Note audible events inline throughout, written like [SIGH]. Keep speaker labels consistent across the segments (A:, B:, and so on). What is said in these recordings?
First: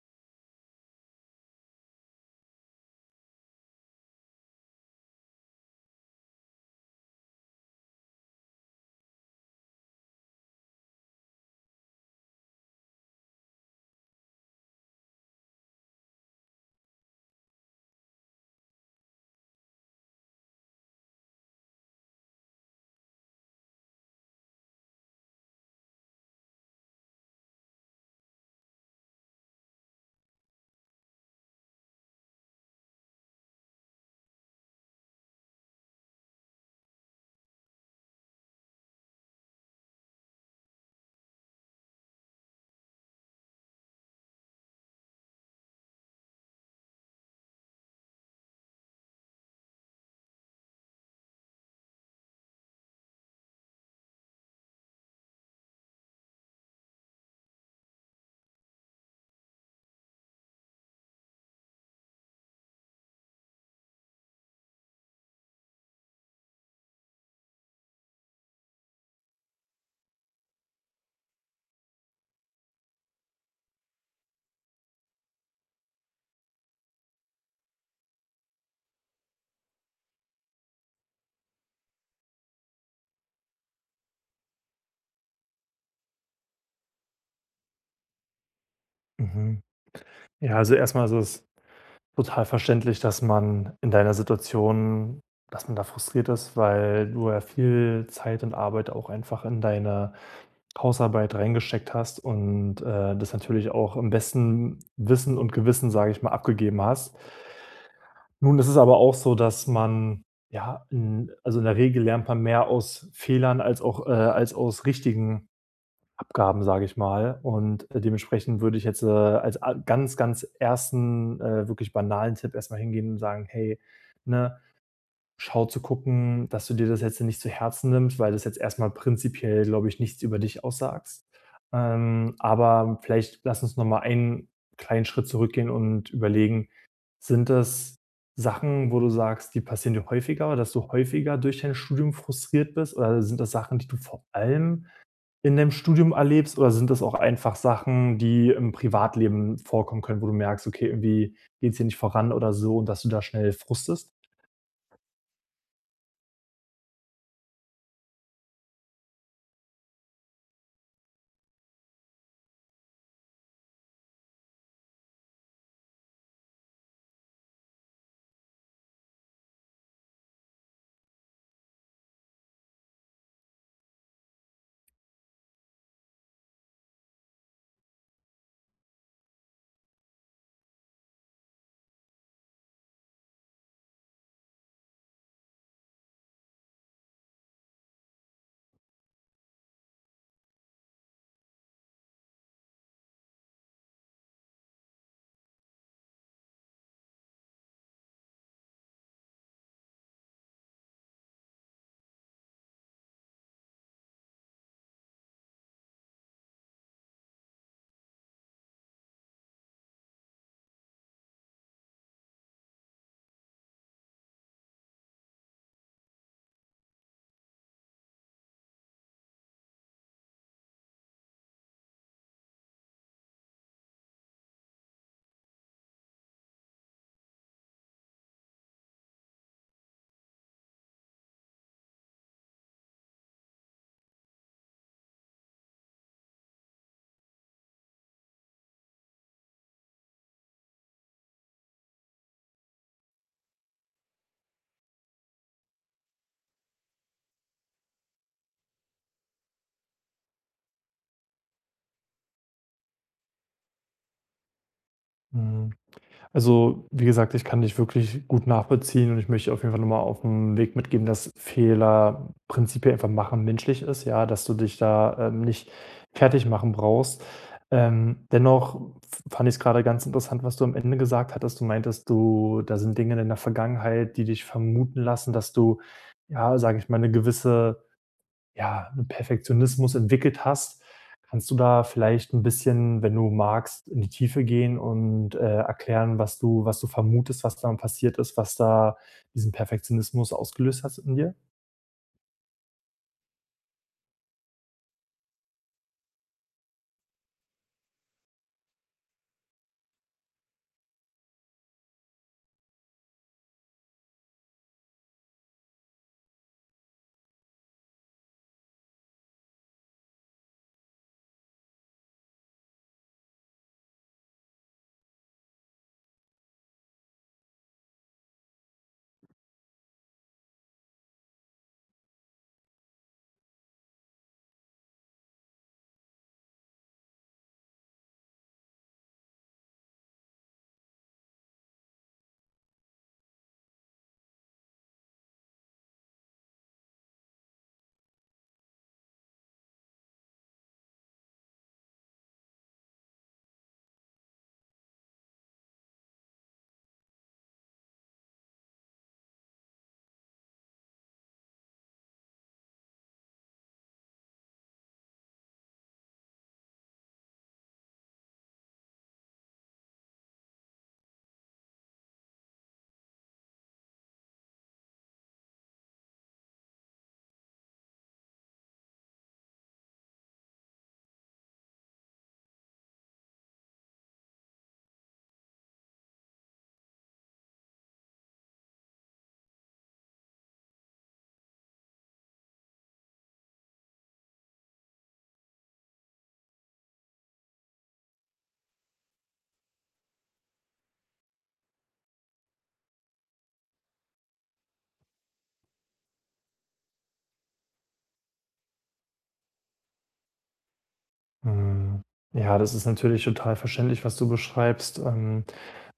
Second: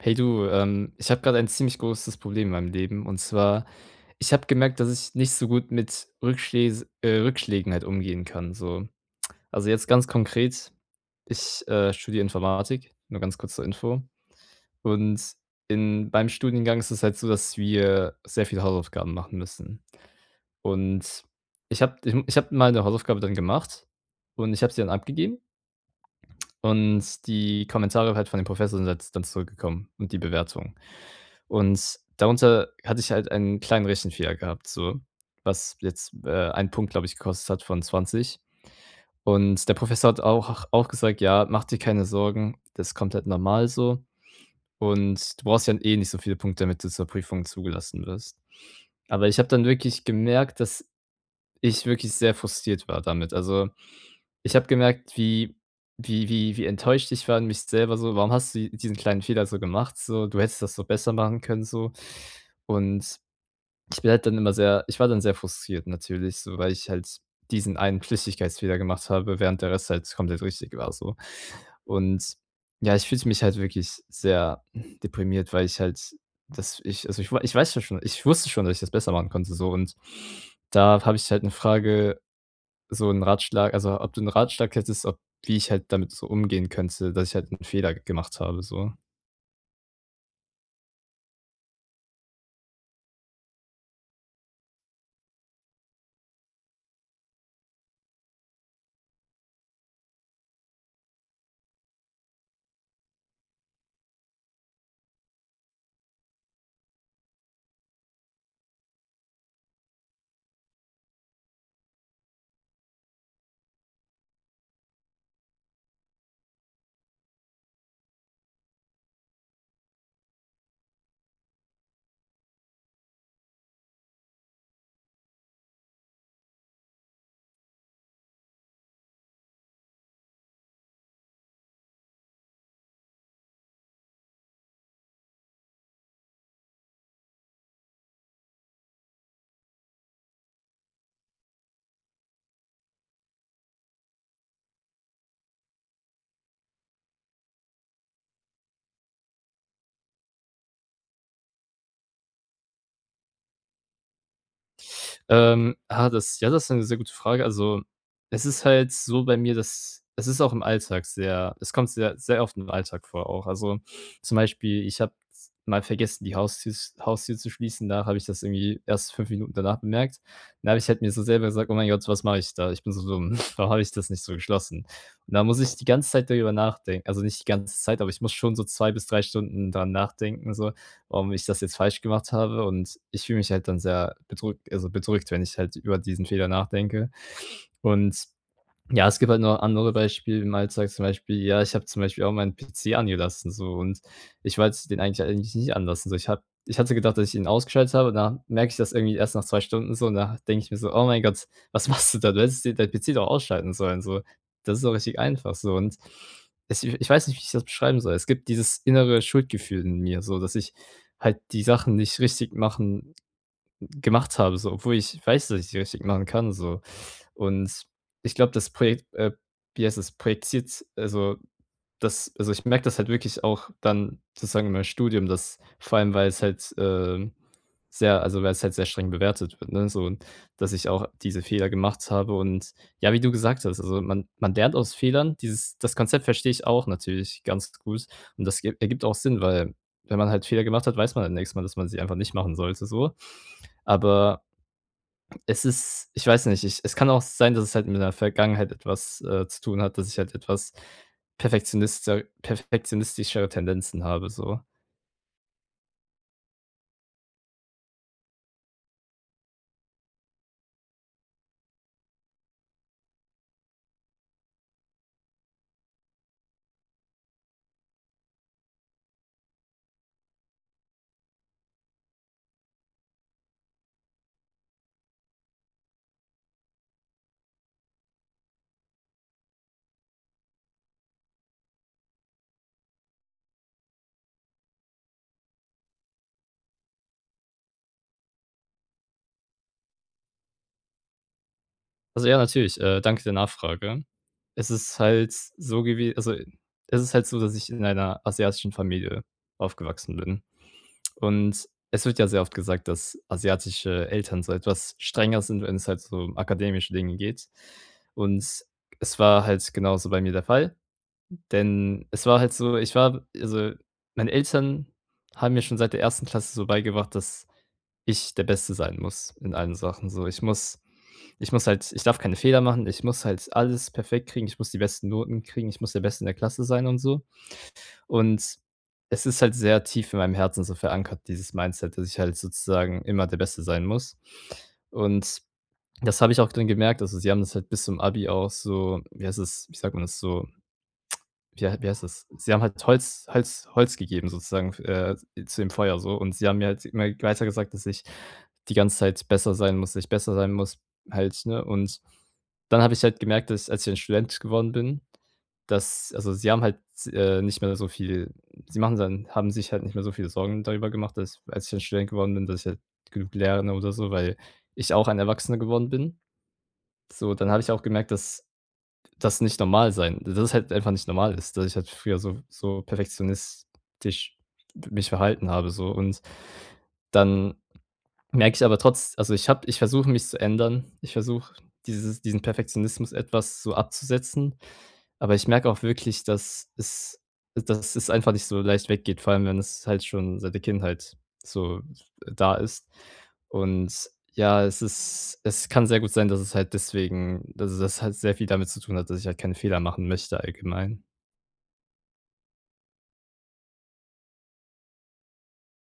A: Hey du, ich habe gerade ein ziemlich großes Problem in meinem Leben. Und zwar, ich habe gemerkt, dass ich nicht so gut mit Rückschläs Rückschlägen halt umgehen kann, so. Also jetzt ganz konkret, ich studiere Informatik, nur ganz kurz zur Info. Und in beim Studiengang ist es halt so, dass wir sehr viele Hausaufgaben machen müssen. Und ich habe mal eine Hausaufgabe dann gemacht und ich habe sie dann abgegeben und die Kommentare halt von dem Professor sind halt dann zurückgekommen und die Bewertung. Und darunter hatte ich halt einen kleinen Rechenfehler gehabt, so, was jetzt, 1 Punkt, glaube ich, gekostet hat von 20. Und der Professor hat auch gesagt: „Ja, mach dir keine Sorgen, das ist komplett normal so und du brauchst ja eh nicht so viele Punkte, damit du zur Prüfung zugelassen wirst." Aber ich habe dann wirklich gemerkt, dass ich wirklich sehr frustriert war damit. Also, ich habe gemerkt, wie enttäuscht ich war in mich selber so: „Warum hast du diesen kleinen Fehler so gemacht so? Du hättest das so besser machen können so." Und ich war dann sehr frustriert natürlich, so, weil ich halt diesen einen Flüchtigkeitsfehler gemacht habe, während der Rest halt komplett richtig war so. Und ja, ich fühlte mich halt wirklich sehr deprimiert, weil ich halt dass ich also, ich wei ich weiß ja schon ich wusste schon, dass ich das besser machen konnte so, und da habe ich halt eine Frage, ob du einen Ratschlag hättest, ob wie ich halt damit so umgehen könnte, dass ich halt einen Fehler gemacht habe so.
B: Mhm. Ja, also erstmal ist es total verständlich, dass man in deiner Situation dass man da frustriert ist, weil du ja viel Zeit und Arbeit auch einfach in deine Hausarbeit reingesteckt hast und, das natürlich auch im besten Wissen und Gewissen, sage ich mal, abgegeben hast. Nun ist es aber auch so, dass man, ja, in also in der Regel lernt man mehr aus Fehlern als auch als aus richtigen Abgaben, sage ich mal. Und, dementsprechend würde ich jetzt, als a ganz, ganz ersten, wirklich banalen Tipp erstmal hingehen und sagen: „Hey, ne, schau zu gucken, dass du dir das jetzt nicht zu Herzen nimmst, weil das jetzt erstmal prinzipiell, glaube ich, nichts über dich aussagst. Aber vielleicht lass uns noch mal einen kleinen Schritt zurückgehen und überlegen, sind das Sachen, wo du sagst, die passieren dir häufiger, dass du häufiger durch dein Studium frustriert bist? Oder sind das Sachen, die du vor allem in deinem Studium erlebst oder sind das auch einfach Sachen, die im Privatleben vorkommen können, wo du merkst: „Okay, irgendwie geht es hier nicht voran“ oder so und dass du da schnell frustest?
A: Das das ist eine sehr gute Frage. Also, es ist halt so bei mir, dass es kommt sehr sehr oft im Alltag vor auch. Also, zum Beispiel, ich habe mal vergessen, die Haustür zu schließen. Da habe ich das irgendwie erst 5 Minuten danach bemerkt. Dann habe ich halt mir so selber gesagt: „Oh mein Gott, was mache ich da? Ich bin so dumm. [LAUGHS] Warum habe ich das nicht so geschlossen?" Und da muss ich die ganze Zeit darüber nachdenken. Also, nicht die ganze Zeit, aber ich muss schon so 2 bis 3 Stunden dran nachdenken so: warum ich das jetzt falsch gemacht habe. Und ich fühle mich halt dann sehr bedrückt, also bedrückt, wenn ich halt über diesen Fehler nachdenke. Und ja, es gibt halt noch andere Beispiele im Alltag, zum Beispiel ja, ich habe zum Beispiel auch meinen PC angelassen so, und ich wollte den eigentlich nicht anlassen. So, ich hatte gedacht, dass ich ihn ausgeschaltet habe, und dann merke ich das irgendwie erst nach 2 Stunden so, und da denke ich mir so: „Oh mein Gott, was [LAUGHS] machst du da? Du hättest den deinen PC doch ausschalten sollen so. Das ist doch richtig einfach so." Und es ich ich weiß nicht, wie ich das beschreiben soll. Es gibt dieses innere Schuldgefühl in mir so, dass ich halt die Sachen nicht richtig machen gemacht habe, so, obwohl ich weiß, dass ich die richtig machen kann so. Und ich glaube, das Projekt wie heißt es, projiziert also, ich merke das halt wirklich auch dann sozusagen in meinem Studium, dass vor allem, weil es weil es halt sehr streng bewertet wird, ne, so, dass ich auch diese Fehler gemacht habe, und ja, wie du gesagt hast, also, man lernt aus Fehlern. Dieses das Konzept verstehe ich auch natürlich ganz gut, und das ge ergibt auch Sinn, weil wenn man halt Fehler gemacht hat, weiß man halt nächstes Mal, dass man sie einfach nicht machen sollte so. Aber es ist ich weiß nicht, ich es kann auch sein, dass es halt mit der Vergangenheit etwas, zu tun hat, dass ich halt etwas perfektionister perfektionistischere Tendenzen habe so.
B: Mhm. Also, wie gesagt, ich kann dich wirklich gut nachbeziehen und ich möchte auf jeden Fall nochmal auf den Weg mitgeben, dass Fehler prinzipiell einfach machen menschlich ist, ja, dass du dich da nicht fertig machen brauchst. Dennoch fand ich es gerade ganz interessant, was du am Ende gesagt hattest. Du meintest, du, da sind Dinge in der Vergangenheit, die dich vermuten lassen, dass du, ja, sage ich mal, eine gewisse ja, einen Perfektionismus entwickelt hast. Kannst du da vielleicht ein bisschen, wenn du magst, in die Tiefe gehen und, erklären, was du vermutest, was da passiert ist, was da diesen Perfektionismus ausgelöst hat in dir?
A: Also, ja, natürlich, danke der Nachfrage. Es ist halt so gewesen. Also, es ist halt so, dass ich in einer asiatischen Familie aufgewachsen bin. Und es wird ja sehr oft gesagt, dass asiatische Eltern so etwas strenger sind, wenn es halt so um akademische Dinge geht. Und es war halt genauso bei mir der Fall. Denn es war halt so ich war also, Meine Eltern haben mir schon seit der ersten Klasse so beigebracht, dass ich der Beste sein muss in allen Sachen. So, ich muss halt ich darf keine Fehler machen, ich muss halt alles perfekt kriegen, ich muss die besten Noten kriegen, ich muss der Beste in der Klasse sein und so. Und es ist halt sehr tief in meinem Herzen so verankert, dieses Mindset, dass ich halt sozusagen immer der Beste sein muss. Und das habe ich auch dann gemerkt. Also, sie haben das halt bis zum Abi auch so wie heißt es, wie sagt man das, so wie hei wie heißt das? Sie haben halt Holz gegeben sozusagen, zu dem Feuer so, und sie haben mir halt immer weiter gesagt, dass ich die ganze Zeit besser sein muss, dass ich besser sein muss halt, ne? Und dann habe ich halt gemerkt, dass als ich ein Student geworden bin, dass also, sie haben halt nicht mehr so viel sie machen dann haben sich halt nicht mehr so viele Sorgen darüber gemacht, dass als ich ein Student geworden bin, dass ich halt genug lerne oder so, weil ich auch ein Erwachsener geworden bin. So, dann habe ich auch gemerkt, dass dass es halt einfach nicht normal ist, dass ich halt früher so perfektionistisch mich verhalten habe so, und dann merke ich aber trotz also, ich habe ich versuche mich zu ändern. Ich versuche dieses diesen Perfektionismus etwas so abzusetzen, aber ich merke auch wirklich, dass es einfach nicht so leicht weggeht, vor allem, wenn es halt schon seit der Kindheit so da ist. Und ja, es kann sehr gut sein, dass es das halt sehr viel damit zu tun hat, dass ich halt keine Fehler machen möchte allgemein.
B: Mhm. Ja, das ist natürlich total verständlich, was du beschreibst.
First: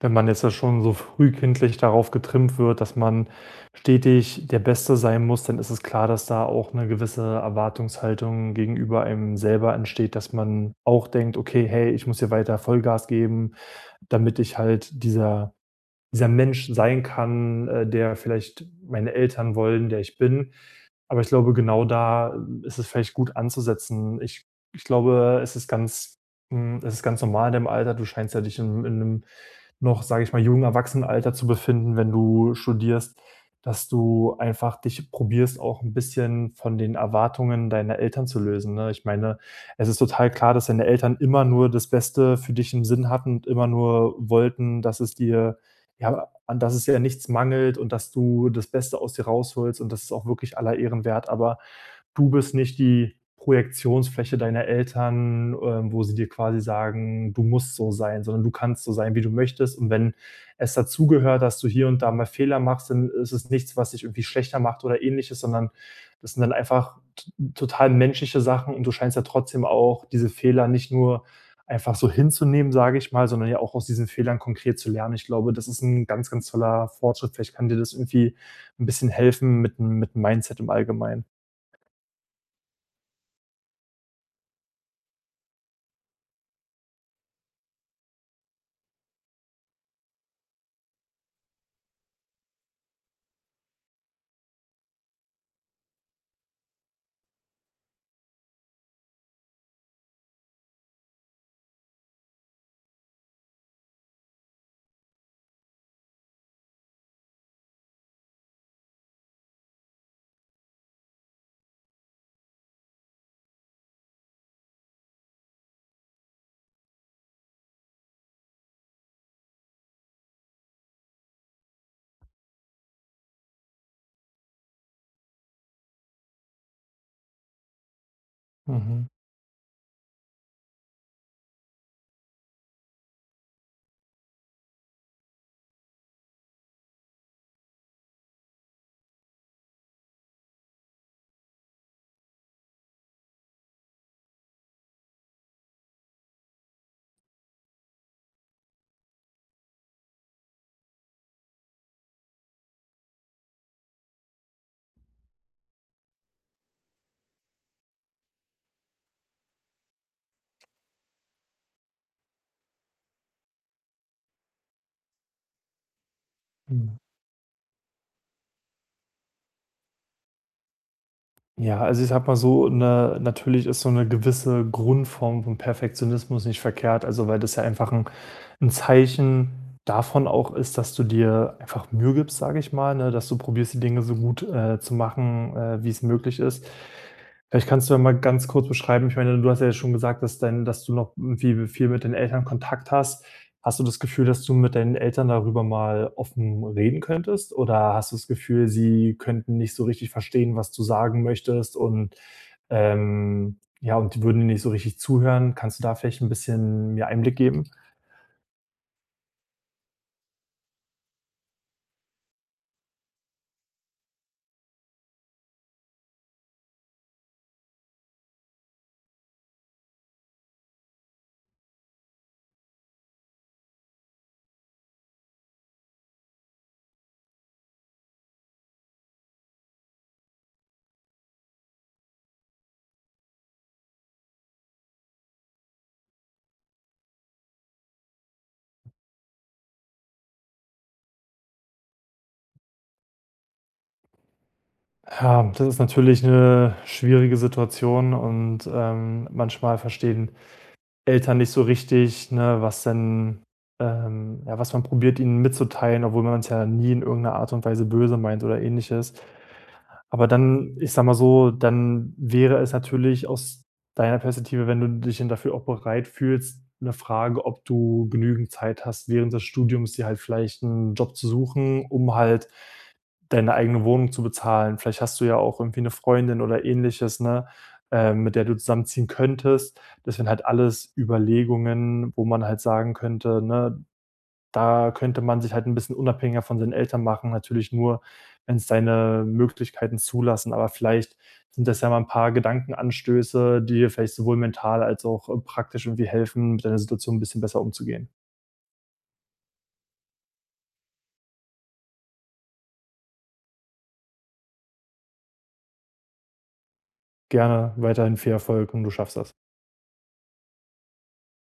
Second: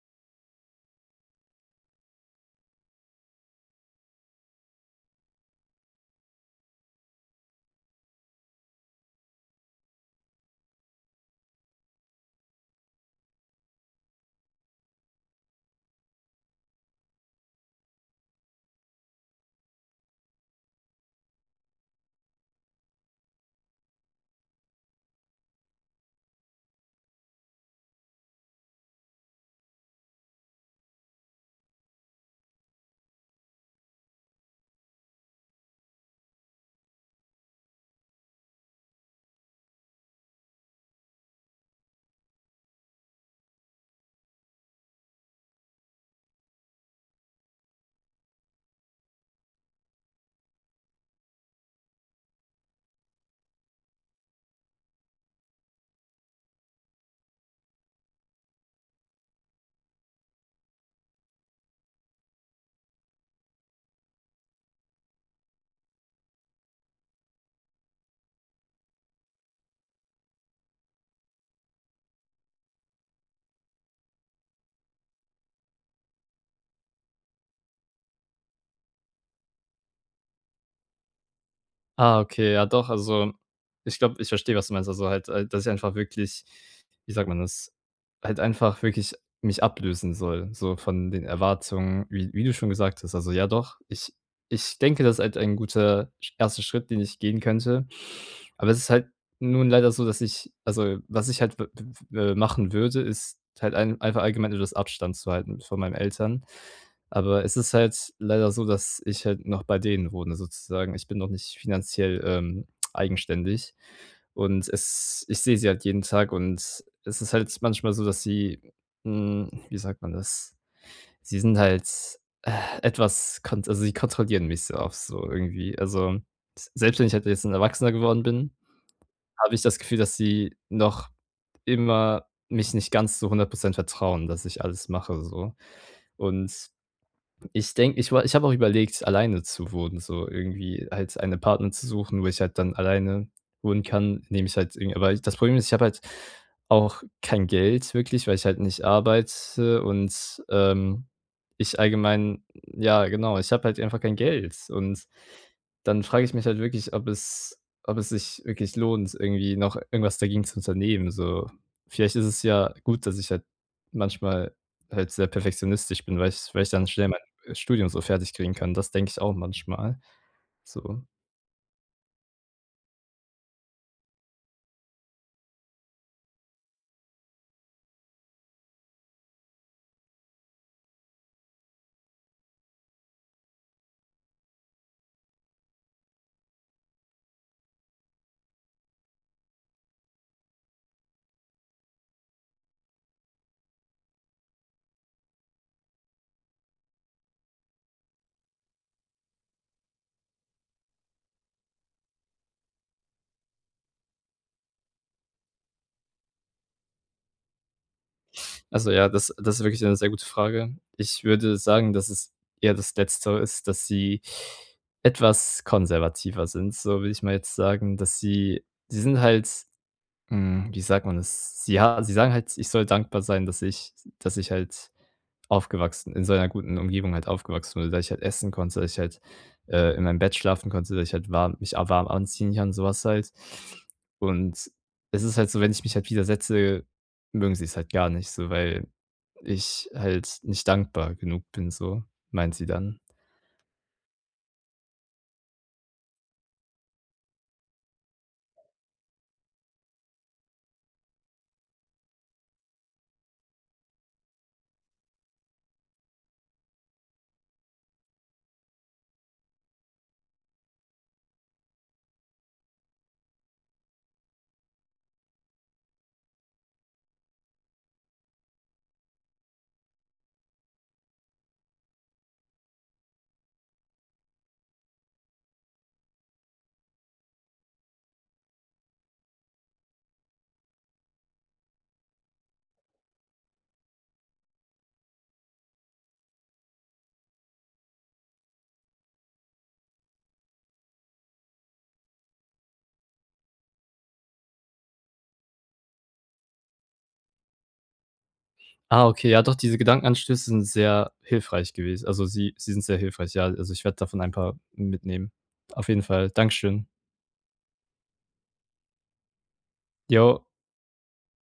B: Wenn man jetzt ja schon so frühkindlich darauf getrimmt wird, dass man stetig der Beste sein muss, dann ist es klar, dass da auch eine gewisse Erwartungshaltung gegenüber einem selber entsteht, dass man auch denkt, okay, hey, ich muss hier weiter Vollgas geben, damit ich halt dieser Mensch sein kann, der vielleicht meine Eltern wollen, der ich bin. Aber ich glaube, genau da ist es vielleicht gut anzusetzen. Ich glaube, es ist ganz hm, es ist ganz normal in dem Alter. Du scheinst ja dich in 'nem noch, sage ich mal, jungen Erwachsenenalter zu befinden, wenn du studierst, dass du einfach dich probierst, auch ein bisschen von den Erwartungen deiner Eltern zu lösen, ne? Ich meine, es ist total klar, dass deine Eltern immer nur das Beste für dich im Sinn hatten und immer nur wollten, dass es dir ja, an dass es ja nichts mangelt und dass du das Beste aus dir rausholst und das ist auch wirklich aller Ehren wert, aber du bist nicht die Projektionsfläche deiner Eltern, wo sie dir quasi sagen: „Du musst so sein“, sondern du kannst so sein, wie du möchtest und wenn es dazugehört, dass du hier und da mal Fehler machst, dann ist es nichts, was dich irgendwie schlechter macht oder Ähnliches, sondern das sind dann einfach t total menschliche Sachen und du scheinst ja trotzdem auch diese Fehler nicht nur einfach so hinzunehmen, sage ich mal, sondern ja auch aus diesen Fehlern konkret zu lernen. Ich glaube, das ist ein ganz, ganz toller Fortschritt. Vielleicht kann dir das irgendwie ein bisschen helfen mit 'n mit 'm Mindset im Allgemeinen.
A: Ah, okay, ja doch, also, ich glaube, ich verstehe, was du meinst. Also, halt, dass ich einfach wirklich, wie sagt man das? Halt einfach wirklich mich ablösen soll, so von den Erwartungen, wie du schon gesagt hast. Also, ja doch, ich denke, das ist halt ein guter sch 1. Schritt, den ich gehen könnte. Aber es ist halt nun leider so, dass was ich halt w w machen würde, ist halt einfach allgemein etwas Abstand zu halten von meinen Eltern. Aber es ist halt leider so, dass ich halt noch bei denen wohne sozusagen. Ich bin noch nicht finanziell, eigenständig, und es ich sehe sie halt jeden Tag, und es ist halt manchmal so, dass sie, hm, wie sagt man das? Sie sind halt, äh, etwas sie kontrollieren mich so oft so irgendwie. Also, s selbst wenn ich halt jetzt ein Erwachsener geworden bin,
B: Mhm.
A: habe ich das Gefühl, dass sie noch immer mich nicht ganz zu 100% vertrauen, dass ich alles mache so. Und ich denke, ich habe auch überlegt, alleine zu wohnen, so irgendwie halt eine Partner zu suchen, wo ich halt dann alleine wohnen kann, indem ich halt irgendwie aber ich- das Problem ist, ich habe halt auch kein Geld wirklich, weil ich halt nicht arbeite und, ähm, genau, ich habe halt einfach kein Geld, und dann frage ich mich halt wirklich, ob es sich wirklich lohnt, irgendwie noch irgendwas dagegen zu unternehmen, so. Vielleicht ist es ja gut, dass ich halt manchmal halt sehr perfektionistisch bin, weil ich dann
B: Mhm.
A: schnell, Studium so fertig kriegen kann. Das denke ich auch manchmal. So.
B: Ja, also ich sage mal so, 'ne natürlich ist so eine gewisse Grundform von Perfektionismus nicht verkehrt, also weil das ja einfach ein Zeichen davon auch ist, dass du dir einfach Mühe gibst, sage ich mal, ne, dass du probierst, die Dinge so gut, zu machen, wie es möglich ist. Vielleicht kannst du ja mal ganz kurz beschreiben ich meine, du hast ja schon gesagt, dass dein dass du noch irgendwie viel mit den Eltern Kontakt hast. Hast du das Gefühl, dass du mit deinen Eltern darüber mal offen reden könntest? Oder hast du das Gefühl, sie könnten nicht so richtig verstehen, was du sagen möchtest und, ja, und die würden dir nicht so richtig zuhören? Kannst du da vielleicht ein bisschen mir Einblick geben?
A: Also ja, das ist wirklich eine sehr gute Frage. Ich würde sagen, dass es eher das Letztere ist, dass sie etwas konservativer sind, so will ich mal jetzt sagen, dass sie sie sind halt hm, wie sagt man das? Sie ha sie sagen halt, ich soll dankbar sein, dass ich halt aufgewachsen in so einer guten Umgebung halt aufgewachsen bin, dass ich halt essen konnte, in meinem Bett schlafen konnte, dass ich halt warm mich a warm anziehen kann, sowas halt. Und es ist halt so, wenn ich mich halt widersetze, mögen sie es halt gar nicht so, weil ich halt nicht dankbar genug bin, so, meint sie dann.
B: Ja, das ist natürlich eine schwierige Situation und, manchmal verstehen Eltern nicht so richtig, ne, was denn ja, was man probiert, ihnen mitzuteilen, obwohl man es ja nie in irgendeiner Art und Weise böse meint oder Ähnliches. Aber dann ich sag mal so, dann wäre es natürlich aus deiner Perspektive, wenn du dich dann dafür auch bereit fühlst, eine Frage, ob du genügend Zeit hast, während des Studiums dir halt vielleicht einen Job zu suchen, um halt deine eigene Wohnung zu bezahlen. Vielleicht hast du ja auch irgendwie eine Freundin oder Ähnliches, ne, mit der du zusammenziehen könntest. Das sind halt alles Überlegungen, wo man halt sagen könnte, ne, da könnte man sich halt ein bisschen unabhängiger von seinen Eltern machen, natürlich nur, wenn es seine Möglichkeiten zulassen. Aber vielleicht sind das ja mal ein paar Gedankenanstöße, die dir vielleicht sowohl mental als auch, praktisch irgendwie helfen, mit deiner Situation ein bisschen besser umzugehen.
A: Ah, okay, ja doch, diese Gedankenanstöße sind sehr hilfreich gewesen. Also, sie sind sehr hilfreich, ja. Also, ich werde davon ein paar mitnehmen. Auf jeden Fall. Dankeschön.
B: Gerne weiterhin viel Erfolg und du schaffst das.
A: Jo.